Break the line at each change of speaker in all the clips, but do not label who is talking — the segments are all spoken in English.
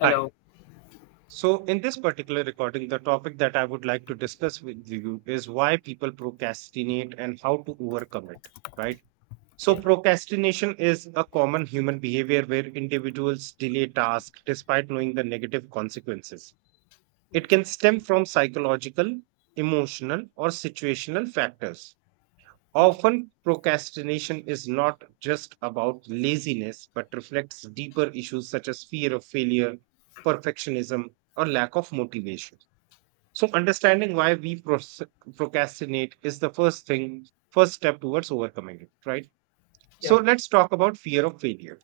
Hi. So, in this particular recording, the topic that I would like to discuss with you is why people procrastinate and how to overcome it, right? So,
Yeah.
procrastination is a common human behavior where individuals delay tasks despite knowing the negative consequences. It
Yes.
can stem from psychological, emotional, or situational factors.
Yeah.
Often, procrastination is not just about laziness, but reflects deeper issues such as fear of failure, perfectionism, or lack of motivation. So, understanding why we procrastinate is the first step towards overcoming it, right? So,
Yeah.
let's talk about fear of failure.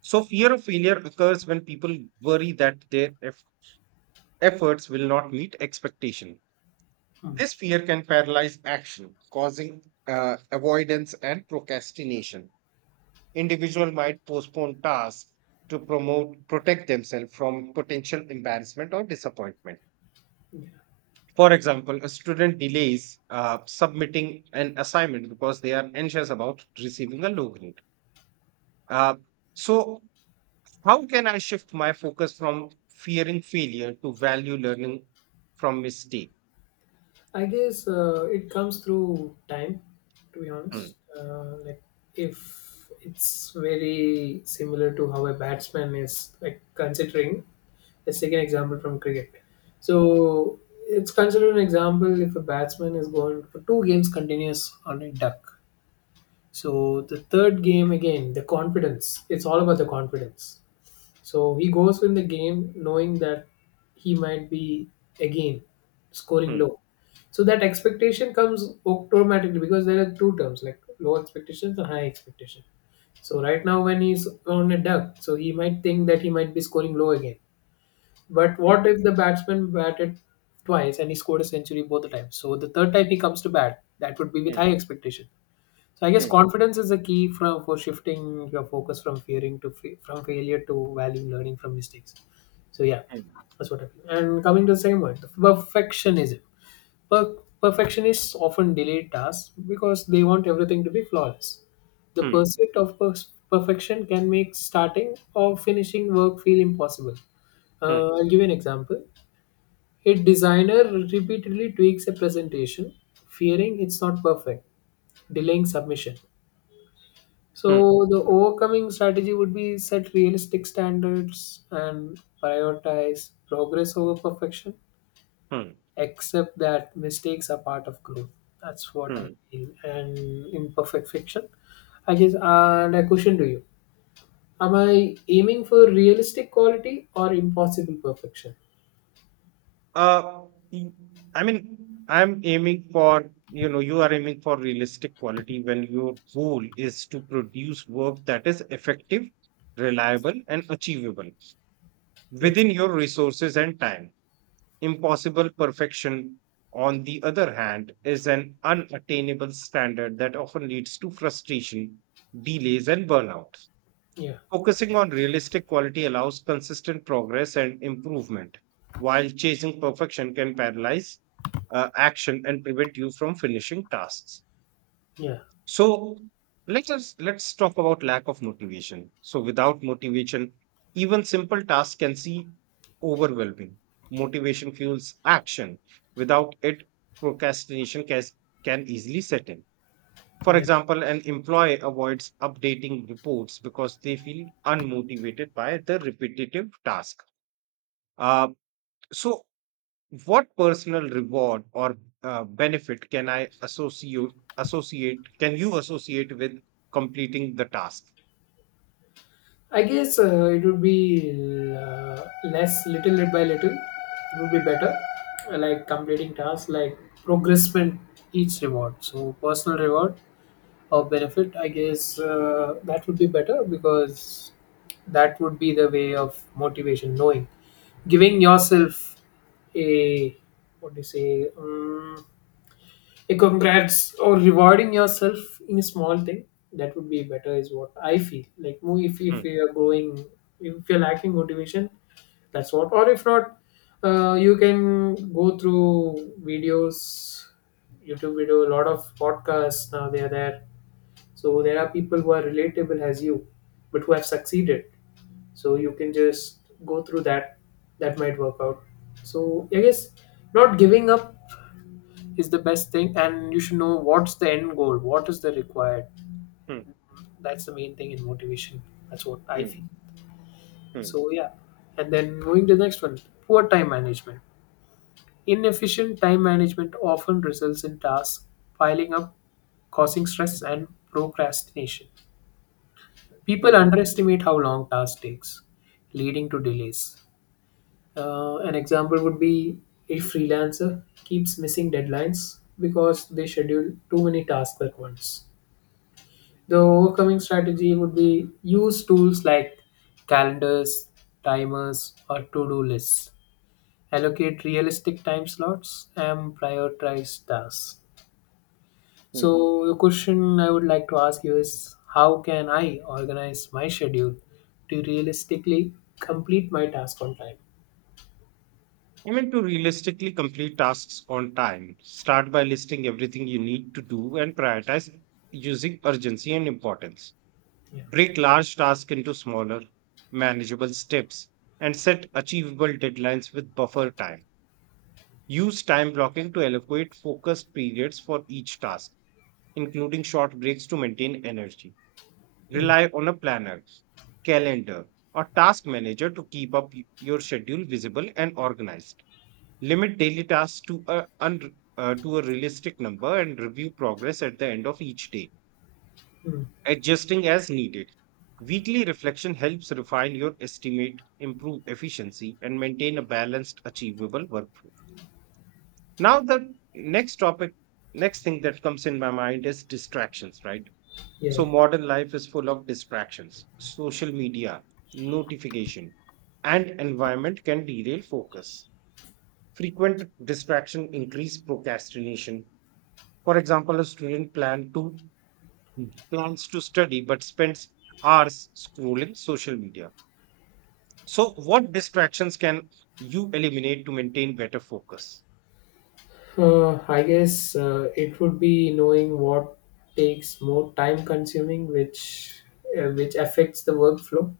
So, fear of failure occurs when people worry that their efforts will not meet expectation.
Hmm.
This fear can paralyze action, causing avoidance and procrastination. Individual might postpone tasks to promote protect themselves from potential embarrassment or disappointment.
Yeah.
For example, a student delays submitting an assignment because they are anxious about receiving a low grade. Uh, so, how can I shift my focus from fearing failure to value learning from mistake?
I guess it comes through time, to be
Hmm.
honest. If it's very similar to how a batsman is, like, considering, let's take an example from cricket. So, it's considered an example if a batsman is going for two games continuous on a duck. So, the third game, again, the confidence, it's all about the confidence. So he goes in the game knowing that he might be again scoring
Hmm.
low. So that expectation comes automatically because there are two terms like low expectations and high expectation. So right now when he's on a duck, so he might think that he might be scoring low again. But
Hmm.
what if the batsman batted twice and he scored a century both the times? So the third time he comes to bat, that would be with high expectation. So I guess
Hmm.
confidence is a key for shifting your focus from fearing to from failure to value learning from mistakes. So yeah,
Hmm.
that's what I feel. And coming to the second one, perfectionism. Perfectionists often delay tasks because they want everything to be flawless. The
Hmm.
pursuit of perfection can make starting or finishing work feel impossible.
Hmm. Hmm.
I'll give you an example. A designer repeatedly tweaks a presentation, fearing it's not perfect, delaying submission.
Hmm.
So the overcoming strategy would be set realistic standards and prioritize progress over perfection.
Hmm.
Accept that mistakes are part of growth. That's what I
Hmm.
feel. And in perfect fiction, I guess. And a question to you: am I aiming for realistic quality or impossible perfection?
Uh, y- I mean, I'm aiming for, you know, you are aiming for realistic quality when your goal is to produce work that is effective, reliable, and achievable
Yes.
within your resources and time. Impossible perfection, on the other hand, is an unattainable standard that often leads to frustration, delays, and burnout.
Yeah.
Focusing on realistic quality allows consistent progress and improvement, while chasing perfection can paralyze action and prevent you from finishing tasks.
Yeah.
So let's talk about lack of motivation. So without motivation, even simple tasks can seem overwhelming. Motivation fuels action. Without it, procrastination can easily set in. For
Yeah.
example, an employee avoids updating reports because they feel unmotivated by the repetitive task. Uh, so, what personal reward or benefit can I associate? Associate? Can you associate with completing the task?
I guess it would be less, little bit by little. It would be better. Like completing tasks, like progressment each reward. So personal reward or benefit, I guess that would be better because that would be the way of motivation. Knowing, giving yourself a, what do you say? A congrats or rewarding yourself in a small thing, that would be better is what I feel like if
Hmm.
you're growing, if you're lacking motivation, that's what. Or if not, you can go through videos, youtube video, a lot of podcasts now they are there. So there are people who are relatable as you but who have succeeded, so you can just go through that, that might work out. So I guess not giving up is the best thing, and you should know what's the end goal, what is the required.
Hmm.
That's the main thing in motivation, that's what I
Hmm.
feel.
Hmm.
So yeah, and then moving to the next one, poor time management. Inefficient time management often results in tasks piling up, causing stress and procrastination. People
Hmm.
underestimate how long task takes, leading to delays. An example would be a freelancer keeps missing deadlines because they schedule too many tasks at once. The overcoming strategy would be use tools like calendars, timers, or to do lists. Allocate realistic time slots and prioritize tasks.
Hmm.
So, the question I would like to ask you is how can I organize my schedule to realistically complete my task on time?
I mean, to realistically complete tasks on time, start by listing everything you need to do and prioritize using urgency and importance.
Yeah.
Break large tasks into smaller, manageable steps and set achievable deadlines with buffer time. Use time blocking to allocate focused periods for each task, including short breaks to maintain energy. Rely on a planner, calendar, or task manager to keep up your schedule visible and organized. Limit daily tasks to a realistic number and review progress at the end of each day, adjusting as needed. Weekly reflection helps refine your estimate, improve efficiency, and maintain a balanced, achievable workflow. Now, the next thing that comes in my mind is distractions, right? So,
Yeah.
modern life is full of distractions. Social media, notification, and environment can derail focus. Frequent distraction increase procrastination. For example, a student plan to Hmm. plans to study but spends hours scrolling social media. So, what distractions can you eliminate to maintain better focus?
I guess it would be knowing what takes more time consuming, which affects the workflow.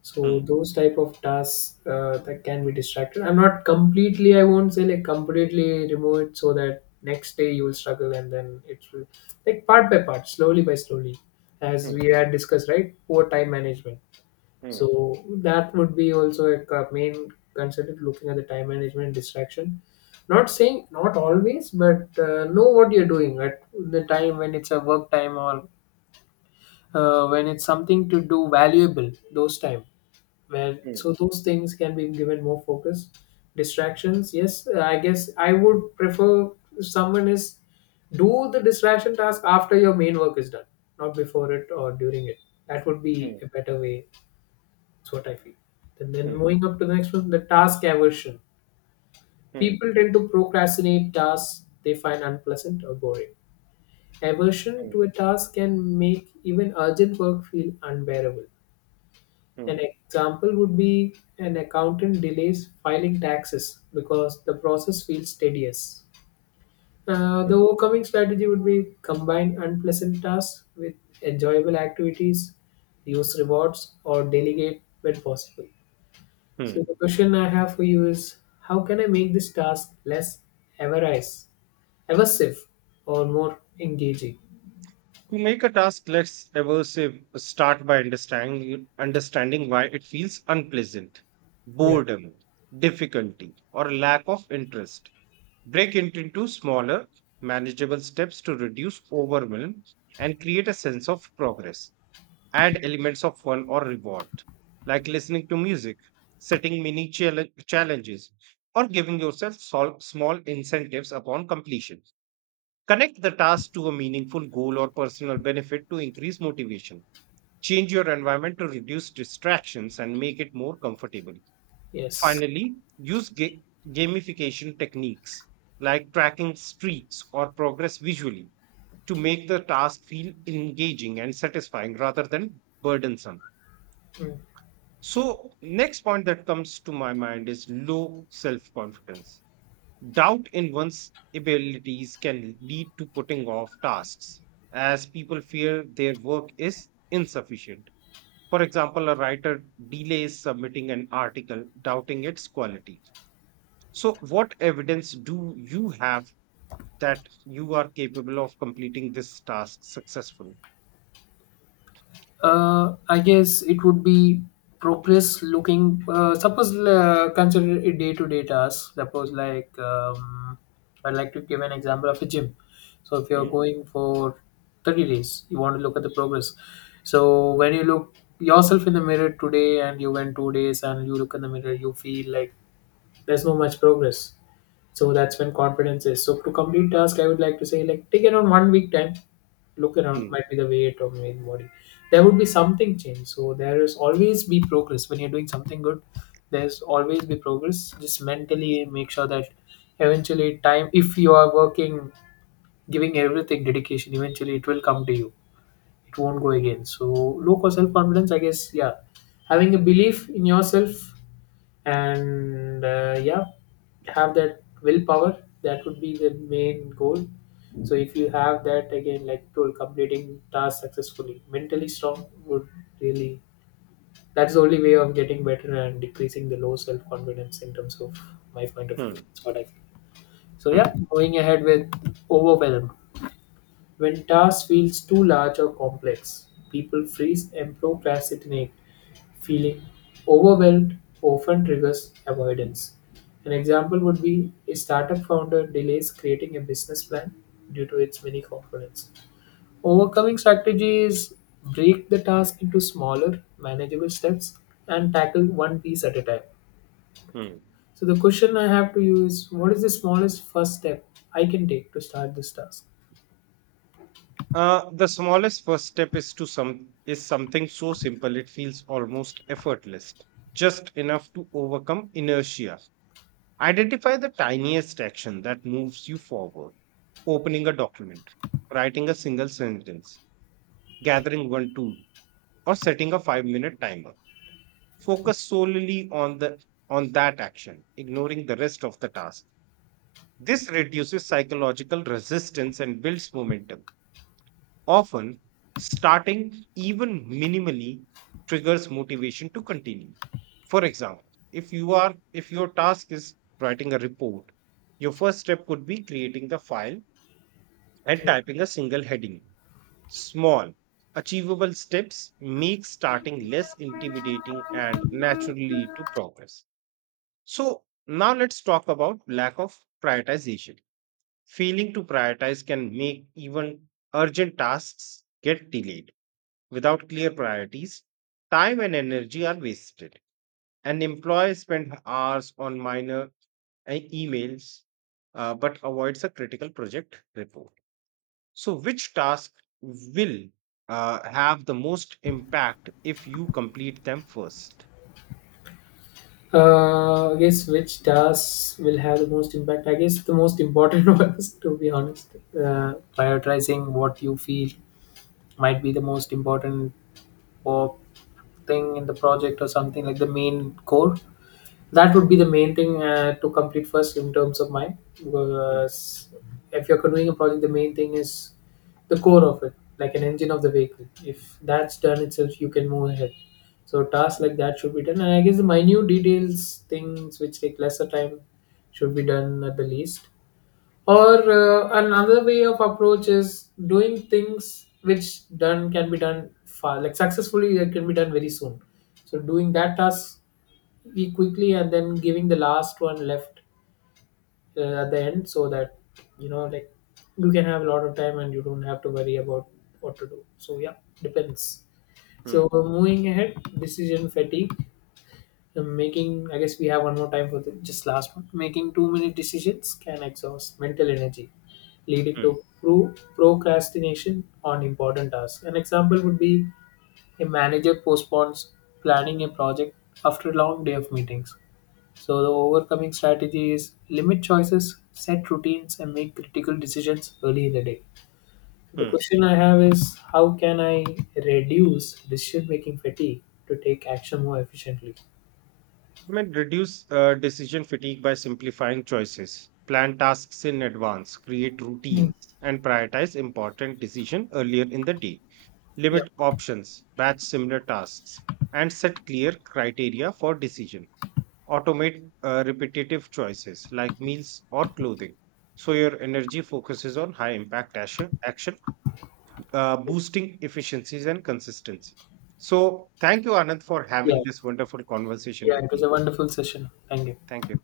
So
Hmm.
those type of tasks that can be distracted. I'm not completely. I won't say like completely remove it so that next day you will struggle and then it will, like, part by part, slowly by slowly, as
Hmm.
we had discussed, right? Poor time management.
Hmm.
So that would be also a main considered looking at the time management distraction. Not saying not always, but know what you're doing at the time when it's a work time or when it's something to do valuable. Those time where,
Hmm.
so those things can be given more focus. Distractions, yes, I guess I would prefer if someone is do the distraction task after your main work is done, not before it or during it. That would be
Hmm.
a better way, that's what I feel. And
Hmm.
then
Hmm.
moving up to the next one, the task aversion. People tend to procrastinate tasks they find unpleasant or boring. Aversion
Hmm.
to a task can make even urgent work feel unbearable.
Hmm.
An example would be an accountant delays filing taxes because the process feels tedious. The
Hmm.
overcoming strategy would be combine unpleasant tasks with enjoyable activities, use rewards, or delegate when possible. So
Hmm.
the question I have for you is how can I make this task less avarice, aversive or more engaging?
To make a task less aversive, start by understanding why it feels unpleasant,
Yeah.
boredom, difficulty, or lack of interest. Break it into smaller, manageable steps to reduce overwhelm and create a sense of progress. Add elements of fun or reward, like listening to music, setting mini challenges, or giving yourself small incentives upon completion. Connect the task to a meaningful goal or personal benefit to increase motivation. Change your environment to reduce distractions and make it more comfortable.
Yes.
Finally, use gamification techniques like tracking streaks or progress visually to make the task feel engaging and satisfying rather than burdensome.
Mm.
So, next point that comes to my mind is low self confidence. Doubt in one's abilities can lead to putting off tasks as people fear their work is insufficient. For example, a writer delays submitting an article, doubting its quality. So, what evidence do you have that you are capable of completing this task successfully?
I guess it would be progress looking. Suppose consider a day-to-day task. Suppose like I'd like to give an example of a gym. So if you're
Hmm.
going for 30 days, you want to look at the progress. So when you look yourself in the mirror today and you went 2 days and you look in the mirror, you feel like there's no much progress. So that's when confidence is, so to complete task I would like to say like take around 1 week time, look around,
Hmm.
might be the weight or maybe body, there would be something change. So there is always be progress when you're doing something good, there's always be progress. Just mentally make sure that eventually time, if you are working, giving everything dedication, eventually it will come to you, it won't go again. So low cost self confidence, I guess, yeah, having a belief in yourself. And yeah, have that willpower, that would be the main goal. So if you have that again, like told, completing tasks successfully mentally strong would really, that's the only way of getting better and decreasing the low self-confidence in terms of my point of view,
Hmm.
that's what I feel. So yeah,
Hmm.
going ahead with overwhelm. When task feels too large or complex, people freeze and procrastinate. Feeling overwhelmed often triggers avoidance. An example would be a startup founder delays creating a business plan due to its many components. Overcoming strategies, break the task into smaller, manageable steps and tackle one piece at a time.
Hmm.
So, the question I have to you is what is the smallest first step I can take to start this task?
The smallest first step is something so simple it feels almost effortless, just enough to overcome inertia. Identify the tiniest action that moves you forward. Opening a document, writing a single sentence, gathering one tool, or setting a 5-minute timer. Focus solely on the on that action, ignoring the rest of the task. This reduces psychological resistance and builds momentum. Often, starting even minimally triggers motivation to continue. For example, if your task is writing a report, your first step could be creating the file and typing a single heading. Small achievable steps make starting less intimidating and naturally lead to progress. So now let's talk about lack of prioritization. Failing to prioritize can make even urgent tasks get delayed. Without clear priorities, time and energy are wasted. An employee spends hours on minor emails but avoids a critical project report. So, which task will have the most impact if you complete them first?
I guess, which tasks will have the most impact? I guess the most important ones, to be honest. Prioritizing what you feel might be the most important, or thing in the project or something like the main core, that would be the main thing to complete first in terms of mine.
Mm.
Because if you're doing a project, the main thing is the core of it, like an engine of the vehicle. If that's done itself, you can move ahead. So tasks
Mm.
like that should be done, and I guess the minute details things which take lesser time should be done at the least. Or another way of approach is doing things which done can be done far, like successfully it can be done very soon. So doing that task we quickly and then giving the last one left at the end, so that you know, like, you can have a lot of time and you don't have to worry about what to do. So yeah, depends. So
Mm.
moving ahead, decision fatigue. Making, I guess we have one more time for the, just last one. Making too many decisions can exhaust mental energy, leading
Mm.
to procrastination on important tasks. An example would be a manager postpones planning a project after a long day of meetings. So, the overcoming strategy is limit choices, set routines, and make critical decisions early in the day. The
Mm.
question I have is how can I reduce decision making fatigue to take action more efficiently?
I mean, reduce decision fatigue by simplifying choices, plan tasks in advance, create routines, and prioritize important decisions earlier in the day.
Yeah.
Limit options, batch similar tasks, and set clear criteria for decision. Automate repetitive choices like meals or clothing. So your energy focuses on high impact action, boosting efficiencies and consistency. So thank you, Anand, for
Yeah.
having this wonderful conversation
Yeah,
with
it was
me.
a wonderful session. Thank you.
Thank you.